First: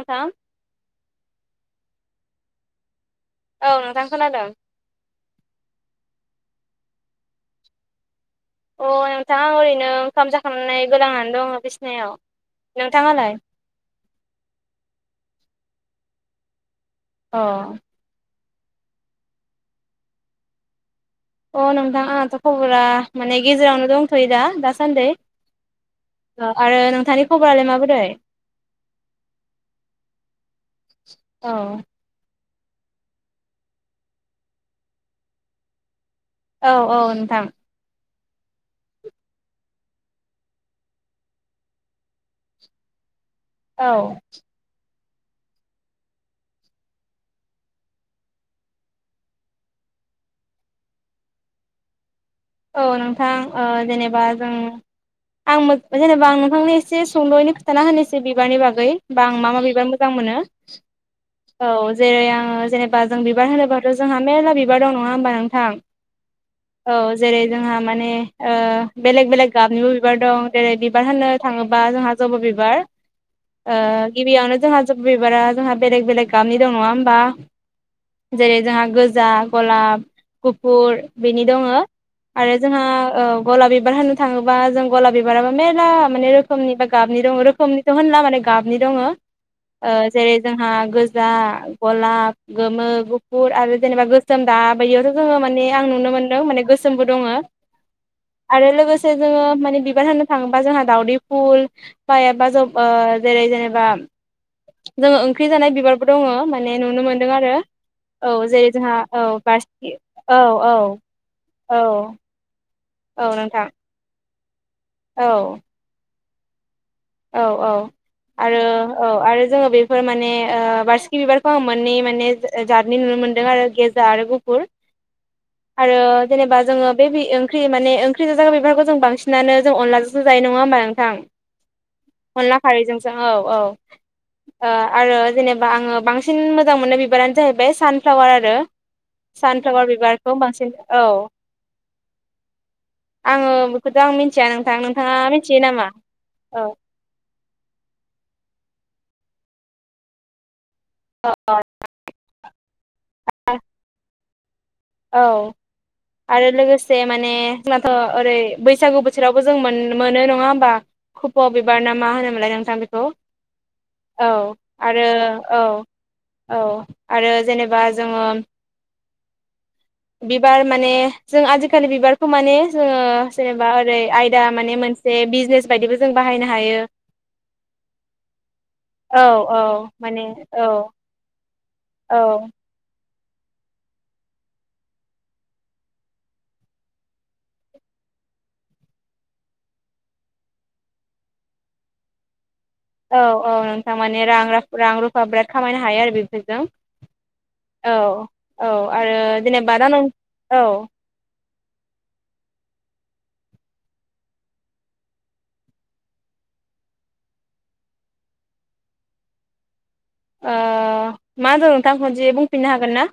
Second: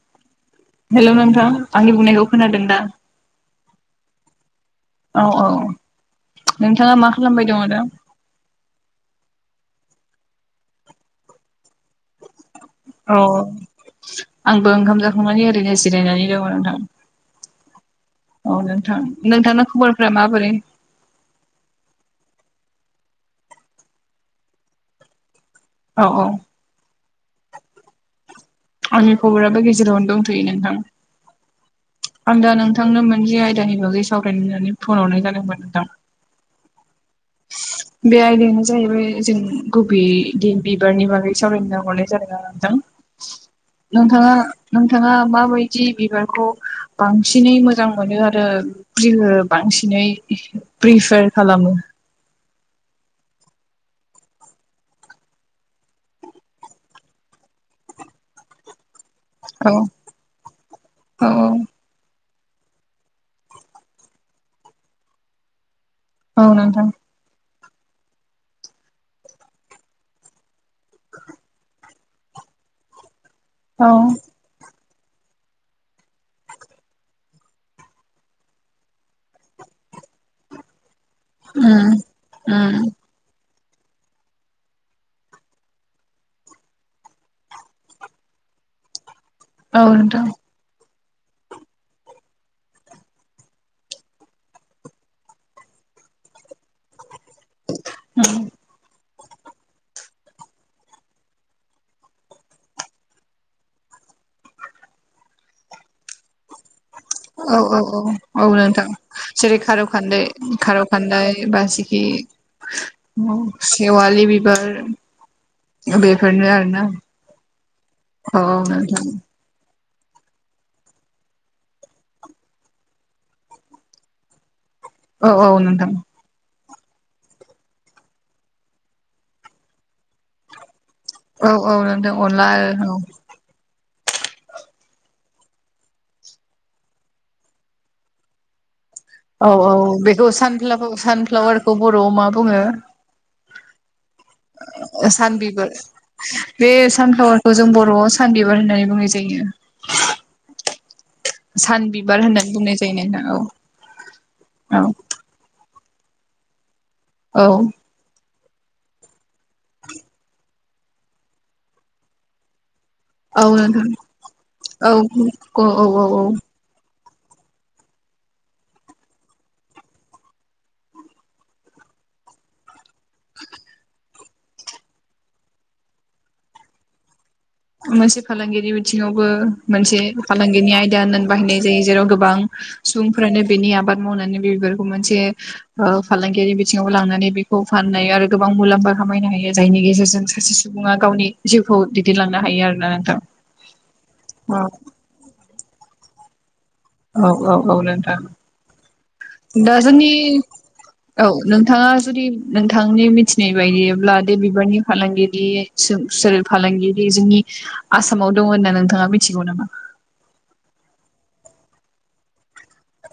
नोंथां हेलौ नोंथां आंनि बुंनायखौ खोनादों दा? औ नोंथां खोनादों। औ औ नोंथाङा मा खालामबाय दं दा? अ नोंथां ओरैनो ओंखाम जाखांनाय गोलांनानै दं बिसि अ आंबो ओंखाम जाखांनानै आरो ओरैनो जिरायनानै दंङ' नोंथां। अ औ नोंथां नोंथांना खबरफ्रा माबोरै? अ नोंथां, आंहाथ' खबरा माने गेजेरावनो दंथ'यो दा दासान्दै औ औ । आरो नोंथांनि खबरालाय माबोरै? आंनि खबराबो गेजेरावनो दंथ'यो नोंथां। औ आंदा नोंथांनो मोनसे आयदानि बागै सावरायनो होननानै फन हरनाय जादोंमोन नोंथां। औ औ नोंथां। बे आयदायानो जाहैबाय जों गुबैयै बिबारनि बागै सावरायनो हरनाय जादों नोंथां। औ नोंथाङा नोंथाङा माबायदि बिबारखौ बांसिनै मोजां मोनो आरो प्रि ओ बांसिनै प्रिफार खालामो? औ नोंथां ओ जेनेबा जों आं मो जेनेबा आं नोंथांनो एसे सुंद'यैनो खिथाना होनोसै बिबारनि बागै होमबा आं मा मा औ बिबार मोजां मोनो औ । औ जेरै आं ओ जेनेबा जों बिबार होनोबाथ' जोंहा मेरला बिबार दं नङा होमबा नोंथां? औ नोंथां। बे जोंहा माने ओ बेेलेग बेलेग गाबनिबो बिबार दं जेरै बिबार होननो थाङोबा जोंहा जबा बिबार औ ।ओ गिबियावनो जोंहा बिबारा जोंहा बेलेग बेलेग गाबनि दं नङा होमबा? जेरै जोंहा गोजा, गलाब, गुफुर बेनि दङो उम आरो जोंहा उम गलाब बिबार होननो थाङोबा जों गलाब बिबाराबो मेरला माने रोखोमनि बा गाबनि दं रोखोमनिथ' होनला माने गाबनि दंङो औ ओ नोंथां जेरै जोंहा गोजा, गलाब, गोमो, गुफुर आरो जेनेबा गोसोम दा बायदियावथ' जोङो माने आं नुनो मोन्दों माने गोसोमबो दङो उम आरो लोगोसे माखासे जोङो माने बिबार होननो थाङोबा जोंहा दावदै फुल बा एबा ज ओ जेरै जेनेबा जोङो ओंख्रि जानाय बिबारबो दङो माने नुनो मोनदों आरो औ औ । औ जेरै नोंथां जोंहा औ बारसिगि, औ औ । बारसिखि, नोंथां सेेवालि बिबार औ । बेफोरनो आरो ना। औ औ आरो औ आरो जोङो बे बेफोर माने ओ बारसिखि बिबारखौ आं मोन्नै माने जातनि नुनो मोन्दों आरो गोजा आरो गुफुर। औ औ नोंथां आरो । जेनेबा जोङो बे बि ओंख्रि माने ओंख्रि गोजा बिबारखौ जों बांसिनानो जों अनलाजोंसो जायो नङा होमबा नोंथां? औ औ । अनला खारैजोंसो औ औ । ओ आरो जेनेबा आङो बांसिन मोजां मोननाय बिबारानो जाहैबाय सानफ्लावार आरो। औ औ सानफ्लावार बेखौ बिबारखौ बांसिन सानफ्लावार औ सानफ्लावारखौ बर'आव मा बुङो आङो बेखौथ' आं मिथिया नोंथां नोंथाङा मिथियो सानबिबार नामा? औ बे सानफ्लावारखौ जों बर'आव सान बिबार होननानै बुंनाय जायो। सानबिबार होननानै बुंनाय जायो नोंथां औ। औ आरो लोगोसे माने औ जोंनाथ' ओरै बैसागु बो- थोरावबो जों मोन-मोनो नङा होमबा? खफ' बिबार ना मा होनोमोनलाय नोंथां! नंगौ औ नोंथां औ औ आरो औ औ आरो जेनेबा जोङो बिबार माने जों आजिखालि बिबारखौ माने जोङो जेनेबा ओरै आयदा माने मोनसे बिजनेस बायदिबो जों बाहायनो हायो । मोनसे फालांगियारि बिथिङावबो औ मोनसे माने औ फालांगिनि आयदा होननानै बाहायनाय जायो जेराव औ गोबां सुबुंफ्रानो बेनि आबाद मावनानै बिबारखौ मोनसे ओ फालांगियारि बिथिङाव लांनानै बेखौ फान नाय आरो गोबां मुलाम्फा खामायनो हायो जायनि गेजेरजों सासे सुबुङा गावनि जिउखौ दैदनलांनो औ औ नोंथां माने रां रा औ रां रुफा बिराद खामायनो हायो आरो बेफोरजों। औ औ औ नोंथां औ आरो जेनेबा दा नों जोंनि औ औ - नोंथाङा जुदि नोंथांनि मिथिनाय बायदिब्ला बे बिबारनि फालांगिरि सों सोर फालांगिरि जोंनि आसामाव दङ होनना नोंथाङा मिथिगौ नामा? ओ मा होनदों नोंथां खनसे बुंफिननो हागोन ना?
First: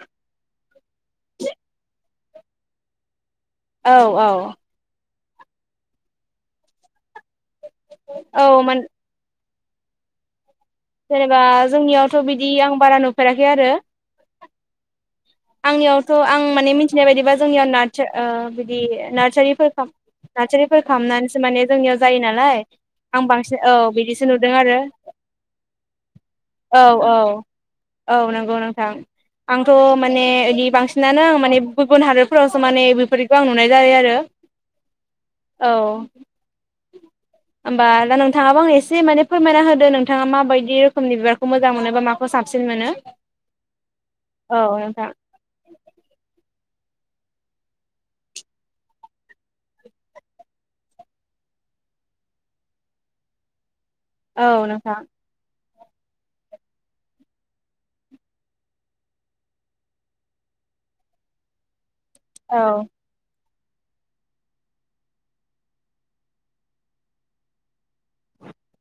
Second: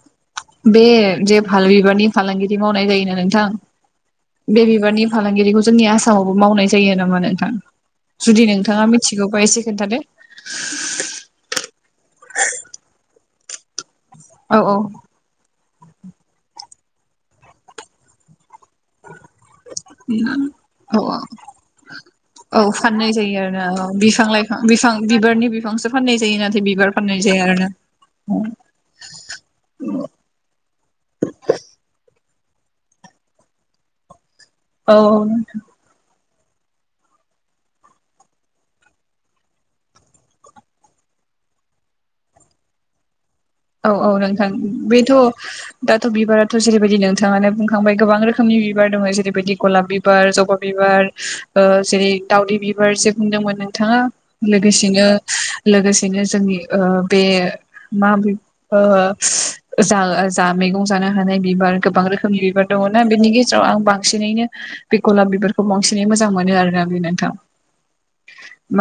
बे जे भाल बिबारनि फालांगिरि मावनाय जायोनो नोंथां औ औ बे बिबारनि फालांगिरिखौ जोंनि आसामावबो मावनाय जायो नामा नोंथां? जुदि औ मान नोंथाङा मिथिगौबा एसे खिन्थादो। जेनेबा जोंनियावथ' बिदि आं बारा नुफेराखै आरो औ औ आंनियावथ' आं माने मिथिनाय बायदिबा जोंनियाव नार्स बिदि नार्सारिफोरख नार्सारिफोर औ औ खालामनानैसो माने जोंनियाव जायो औ नालाय फाननाय आं जायो आरोना बांसिन औ बिफां बिदिसो लाइफां नुदों आरो। बिफां बिबारनि बिफांसो फाननाय जायो नाथाय औ बिबार फाननाय औ जाया औ आरोना। नंगौ नोंथां आंथ' माने ओदि बांसिनानो आं माने गुबुन हा दोरफोरावसो माने बेफोरखौ आं नुनाय जायो आरो औ नोंथां औ होमबा दा नोंथाङाबो आंनो एसे माने फोरमायना होदो नों? थाङा माबायदि रोखोमनि बिबारखौ मोजां मोनो बा माखौ साबसिन मोनो? औ औ नोंथां औ नोंथां बेथ' दाथ' बिबाराथ' जेरै बायदि नोंथाङानो बुंखांबाय गोबां रोखोमनि बिबार दङ जेरैबायदि गलाब बिबार जबा बिबार ओ जेरै दावदै बिबार एसे बुंदोंमोन नों? थाङा औ नोंथां लोगोसेनो लोगोसेनो जोंनि ओ बे माबै- ओ जा जा मैगं जानो हानाय बिबार गोबां रोखोमनि औ बिबार दङना बेनि गेजे जाव आं बांसिनैनो बे गलाप बिबारखौ बांसिनै मोजां मोनो आरोना बे नोंथां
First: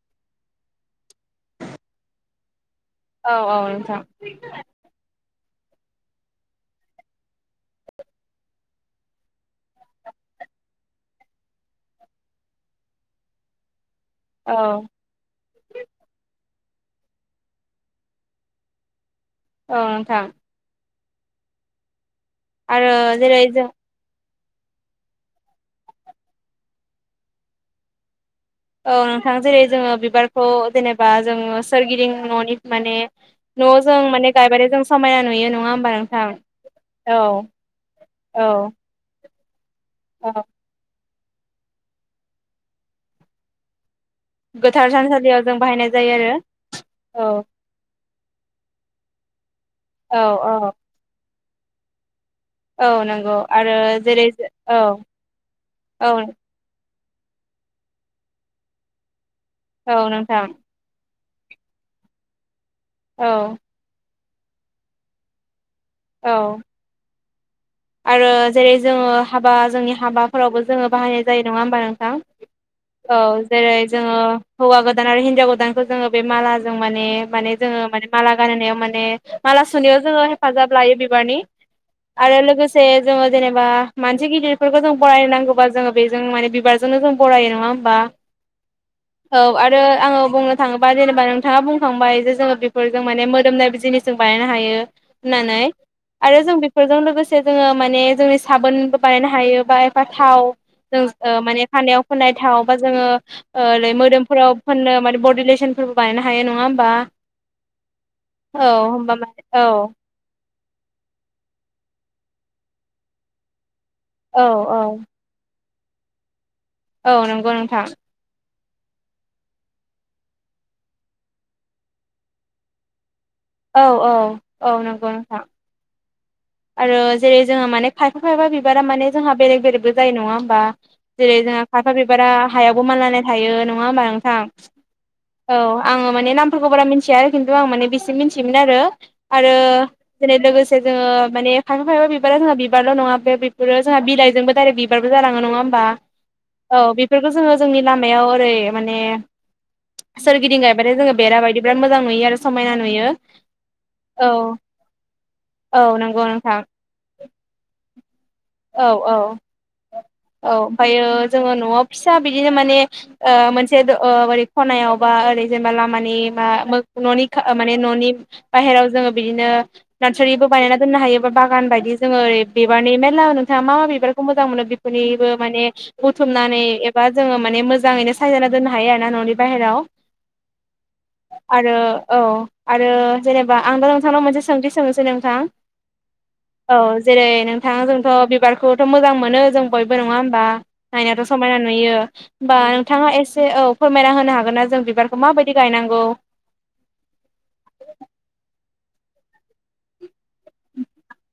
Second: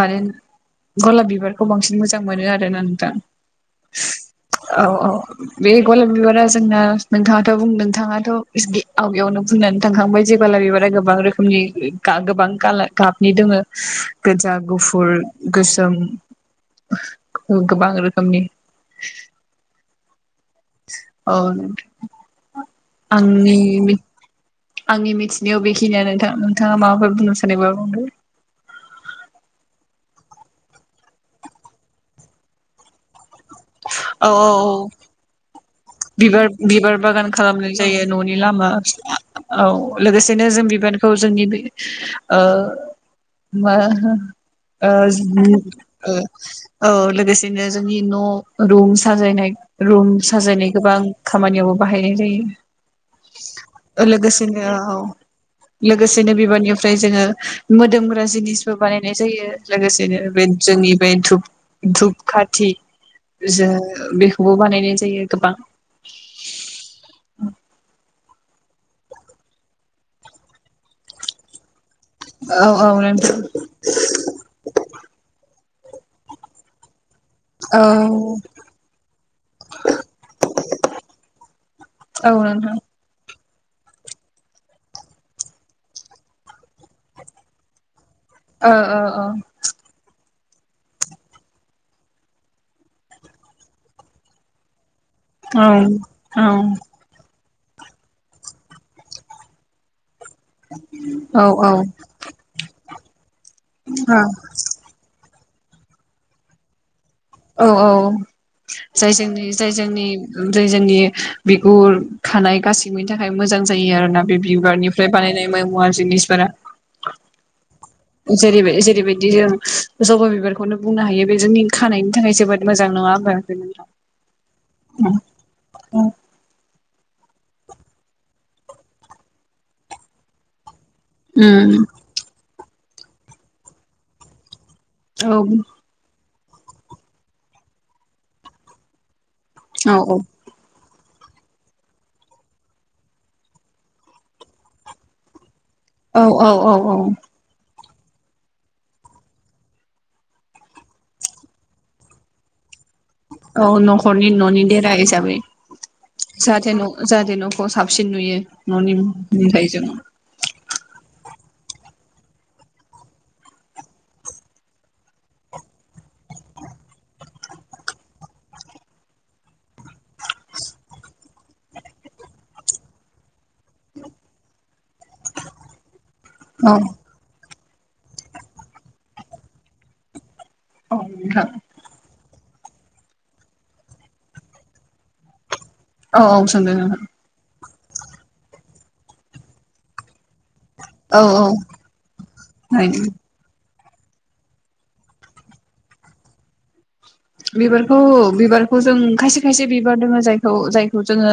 मानो गलाब बिबारखौ बांसिन मोजां मोनो आरो आरोना नोंथां औ औ नोंथां औ औ बे गलाब बिबारा जोंना नोंथाङाथ' बुं नोंथाङाथ' गे आवगयावनो बुंनानै थांखांबाय जे गलाब बिबारा गोबां रोखोमनि गोबां गाबनि दङो। गोजा औ गुफुर गोसोम गोबां रोखोमनि औ नोंथां औ आरो जेरै आंनि जों आंनि मिथिनायाव बेखिनिानो नोंथा नोंथाङा माबाफोर बुंनो सानबो बुंदो? औ नोंथां जेरै जोङो बिबारखौ जेनेबा जोंङो सोरगिदिं न'नि माने न'आव जों औ औ माने औ गायबारिजों समायना नुयो नङा होम बिबार बिबार बागान खालामनाय जायो न'नि लामा औ औ औ लोगोसेनो जों बिबानखौ जोंनि ओ बे मा गोथार थानसालियाव जों बाहायनाय ओ जायो आरो औ लोगोसेनो जोंनि न' रुम साजायनाय रुम औ साजायनाय औ गोबां खामानियावबो बाहायनाय जायो। औ नंगौ आरो जेरै लोगोसेनो औ औ लोगोसेनो बिबारनि फ्राय जोङो मोदोमग्रा जिनिसबो बानायनाय जायो औ लोगोसेनो बे नोंथां जोंनि बे धुप धुप खाथि औ जो बेखौबो बानायनाय जायो गोबां औ आरो जेरै जोङो हाबा जोंनि हाबाफोरावबो जोङो बाहायनाय जायो नङा होमबा नों थां औ औ नोंथां जेरै जोङो हौवा गोदान आरो हिनजाव गोदान खौ जोङो बे माला जों माने माने जोङो औ माने माला गानहोनायाव माने माला सुनायाव जोङो हेफाजाब लायो बिबारनि औ आरो लोगोसे नोंथां जोंङो जेनेबा मानसि गिदिरफोरखौ जों बरायनांगौबा जोङो बेजों माने बिबारजोंनो जों बरायो नङा होमबा ओ ओ औ आरो आङो बुंनो थाङोबा जेनेबा नोंथाङा बुंखांबाय जे जोङो बेफोरजों माने मोदोमनाय जिनिसजों बानायनो हायो होननानै आरो जों बेफोरजों लोगोसे जोङो माने जोंनि साबोनबो बानायनो हायो बा एफा थाव जों ओ औ औ माने खानायाव फोननाय थाव बा जोङो ओ ओरै मोदोमफोराव फोननो माने बडले सन फोरबो बायनो हायो नङा होमबा औ औ औ जाय होमबा माने जोंनि औ जाय जोंनि जाय जोंनि बिगुर खानाय गाससिबोनि थाखाय मोजां जायो आरोना बे औ औ बिबारनिफ्राय बानायनाय मा मुवा जिनिसफोरा औ नंगौ नोंथां जेरैबा जेरैबायदि जों जबा' बिबारखौनो बुंनो हायो बेजों खानायनि थाखाय जोबोद मोजां नङा होमबा औ औ औ नंगौ उम नोंथां उम आरो जेरै जोङो माने खायफा खायफा बिबारा माने जोंहा बेरेग बेरेगबो जायो नङा होमबा जेरै- जोंहा खायफा बिबारा हायावबो मानलानाय थायो नङा होमबा नोंथां औ आङो माने नामफोरखौ बारा मोनथिया आरो खिन्थु आं माने बेसिम मोनथियोमोन आरो आरो औ जेरै लोगोसे जोङो माने खायफा खायब बिबारा जोंहा बिबारल' नङा बेफोरो जोंहा बिलाइजोंबो दाइरेक्ट बिबारबो जालाङो नङा होम बा औ बेफोरखौ जोङो जोंनि लामायाव ओरै माने सोरगिदिं गायबाथाय जोङो बेरा बायदि बिराद मोजां नुयो आरो समायना नुयो औ न'खरनि औ न'नि देरा हिसाबै औ नंगौ नोंथां जाहाथे न' जाहाथे न'खौ साबसिन नुयो औ औ न'निफ्राय जों औ ओमफायो जोङो न'आव फिसा बिदिनो माने ओ मोनसे ओरै खनायाव बा ओरै जेनेबा लामानि मा मो न'नि खा माने न'नि बाहेराव जोङो बिदिनो नादसारिबो बानायना दोननो हायो बा बागान बायदि जोङो ओरै बिबारनि मेरला नों थाङा मा मा बिबारखौ मोजां मोनो बेफोरनिबो माने बुथुमनानै औ एबा जोङो माने मोज जाङैनो सायजाना दोननो हायो आरो ना न'नि बाहेरायाव औ नोंथां आरो औ आरो जेनेबा आंबो नोंथांनाव मोनसे सोंथि सोंनोसै नोंथां औ औ सोंदो नोंथां थांआ जोंथ' बिबारखौथ' मोजां मोनो जों बयबो नङा होमबा नायनायावथ' समायना औ नुयो होमबा नोंथाङा एसे औ फोरमायना होनो हागोन ना जों बिबारखौ माबायदि गायनांगौ बिबारखौ बिबारखौ जों खायसे खायसे बिबार दङो जायखौ जायखौ जोङो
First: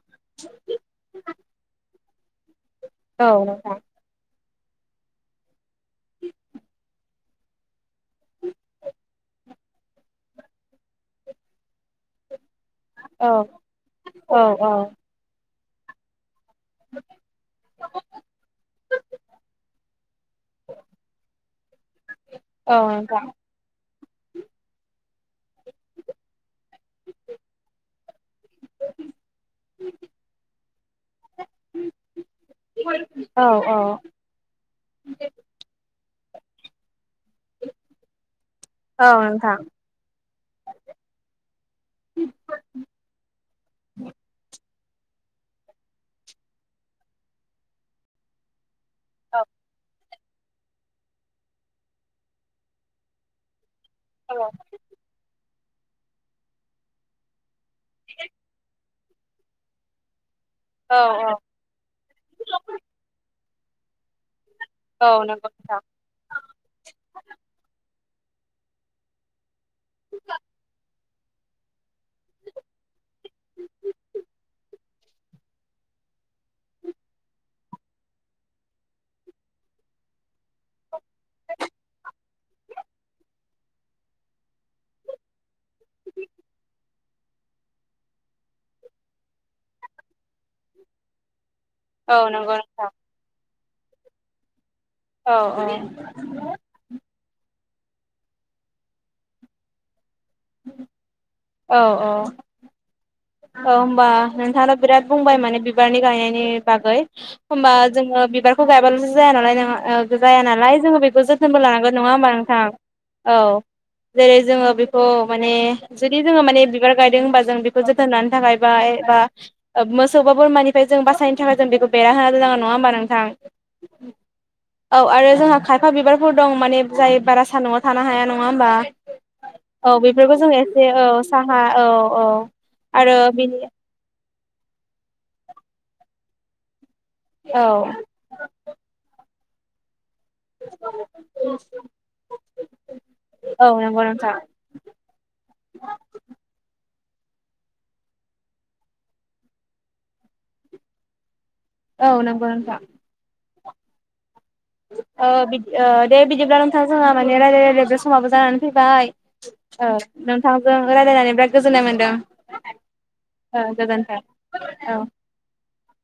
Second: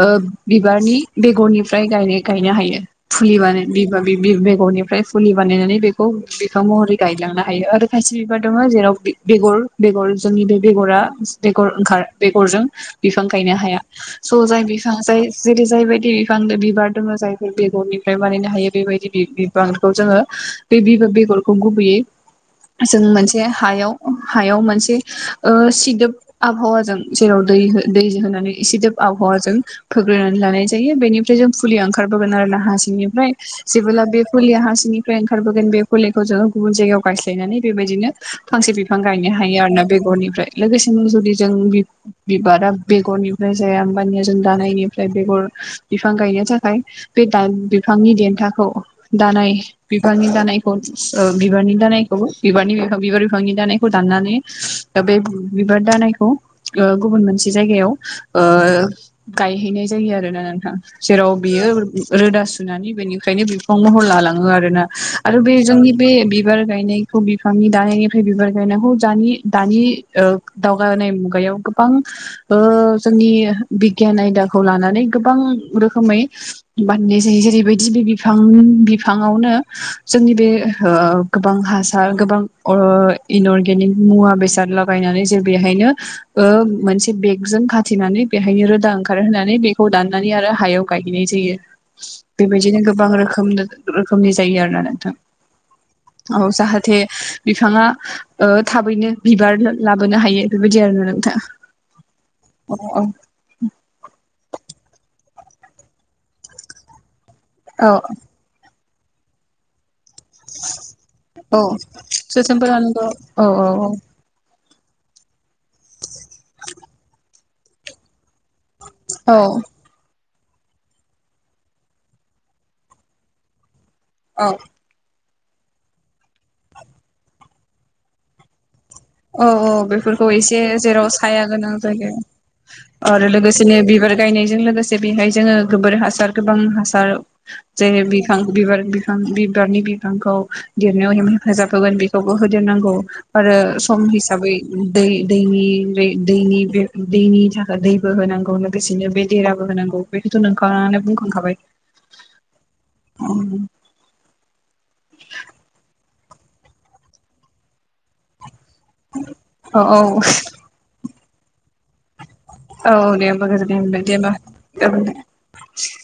ओ बिबारनि बेगरनिफ्राय गायनो गायनो हायो औ फुलिबानो नोंथां बिबा बि बि बेग गरनिफ्राय फुलि बानायनानै बेखौ बिफां महरै गायलांनो हायो आरो खायसे बिबार दङ जेराव बि बेगर बेगर जोंनि बे बेगरा बेगर ओंखार बेगरजों बिफां औ गायनो हाया औ स' जाय औ बिफां जाय जेरै- जायबायदि फांबो बिबार दङ जायफोर बेगरनिफ्राय बानायनो हायो बेबायदि बि बिबांखौ जोङो बे ब बेगर खौ गुबैयै औ जों नोंथां मोनसे हायाव हायाव मोनसे ओ सिदोब आबहावाजों जेराव दै हो दै होनानै सिदोब आबहावाजों फोग्रोनानै लानाय जायो बेनिफ्राय जों फुलिया ओंखारबोगोन आरो ना हा सिंनिफ्राय औ औ जेबोला बे फुलिया हा सिंनिफ्राय ओंखारबोगोन बे फुलिखौ जोङो गुबुन जायगायाव गायस्लायनानै बेबायदिनो फांसे बिफां औ गायनो नोंथां हायो आरो ना। गरनिफ्राय लोगोसेनो जुदि जों बि बिबारा बेगरनिफ्राय जाया होमबानिया जों दानायनि फ्राय बेगर बिफां गायनो थाखाय बे दाल बिफांनि देनथाखौ औ दानाय बिफांनि दानायखौ ओ बिबारनि दानायखौबो बिबारनि बिफां बिबार बिफांनि दानाय खौ दाननानै बे बिबार दानायखौ ओ गुबुन मोनसे जायगायाव ओ गायहैनाय जायो आरोना नोंथां औ जेराव बियो रोदा सुनानै बेनिफ्रायनो बे फं महर लालाङो आरोना औ औ आरो नंगौ बे नोंथां जोंनि बे बिबार गायनायखौ बिफांनि दानायनि फाय बिबार गायनायखौ जानि दानि ओ दावगानाय मुगायाव गोबां ओ जोंनि बिगियान आयदाखौ लानानै गोबां रोखोमै बाननाय जायो जेरैबायदि बे बिफां बिफाङावनो जोंनि बे ओ गोबां हासार गोबां अर इनअर्गेनिक मुवा बेस जारल्दा बायनानै जों बेहायनो ओ मोनसे बेखजों खाथिनानै बेहायनो रोदा ओंखारहोनानै बेखौ दाननानै आरो हायाव गायहैनाय जायो। औ नंगौ बेबायदिनो नोंथां गोबां रोखोमनो रोखोमनि जायो आरोना नों। औ औ जाहाथे बि फाङा ओ थाबैनो बिबार ला लाबोनो हायो बेबायदि आरोना नोंथां औ औ औ औ औ होमबा नोंथाङानो बिराद बुंबाय माने बिबारनि गायनायनि बागै होमबा औ जोङो बिबारखौ गायबाल जायानालाय नङा ओग जाया नालाय जोङो बेखौ जोथोनबो लानांगोन औ नङा होमबा नोंथां जोथोनबो लानांगौ औ जेरै जोङो बे खौ माने जुदि जोङो माने बिबार गायदों होनबा जों बेखौ जोथोन लानो थाखाय बा एबा औ ओ मोस सौ बा बोरमानिफ्राय जों बासायनो थाखाय जों बेखौ बेरा होना दोननांगौ नङा होमबा नोंथां? औ आरो जोंहा खायफा बिबारफोर दं माने जाय बारा सान्दुङाव थानो हाया नङा होमबा? औ औ बेफोरखौ जों एसे औ जेराव साया साहा गोनां औ जायगा औ आरो लोगोसेनो बिबार गायनायजों लोगोसे बेहाय जोङो गोबोर हासार गोबां हास बिबार औ जेरै बिफां बिबार बिफां बिबारनि बि फांखौ देरनायाव हेफाजाब होगोन बेखौबो होदेरनांगौ आरो औ सम नंगौ नोंथां हिसाबै दै दैनि दै दैनि बे दैनि थाखाय दैबो होनांगौ लोगोसेनो बे देराबो होनांगौ बेखौथ' नोंथांङानो बुंखांखाबाय। औ नोंगौ नोंथा। उम। बिदि ओ दे बिदिब्ला नोंथां जोहा माने रायलाय रायलाय बे समाबो जाना फैबाय ओ औ नोंथांजों रायलायनानै बिराद गोजोननाय मोन्दों। औ दे आंबो गोजोननाय मोनदों दे औ होमबा ।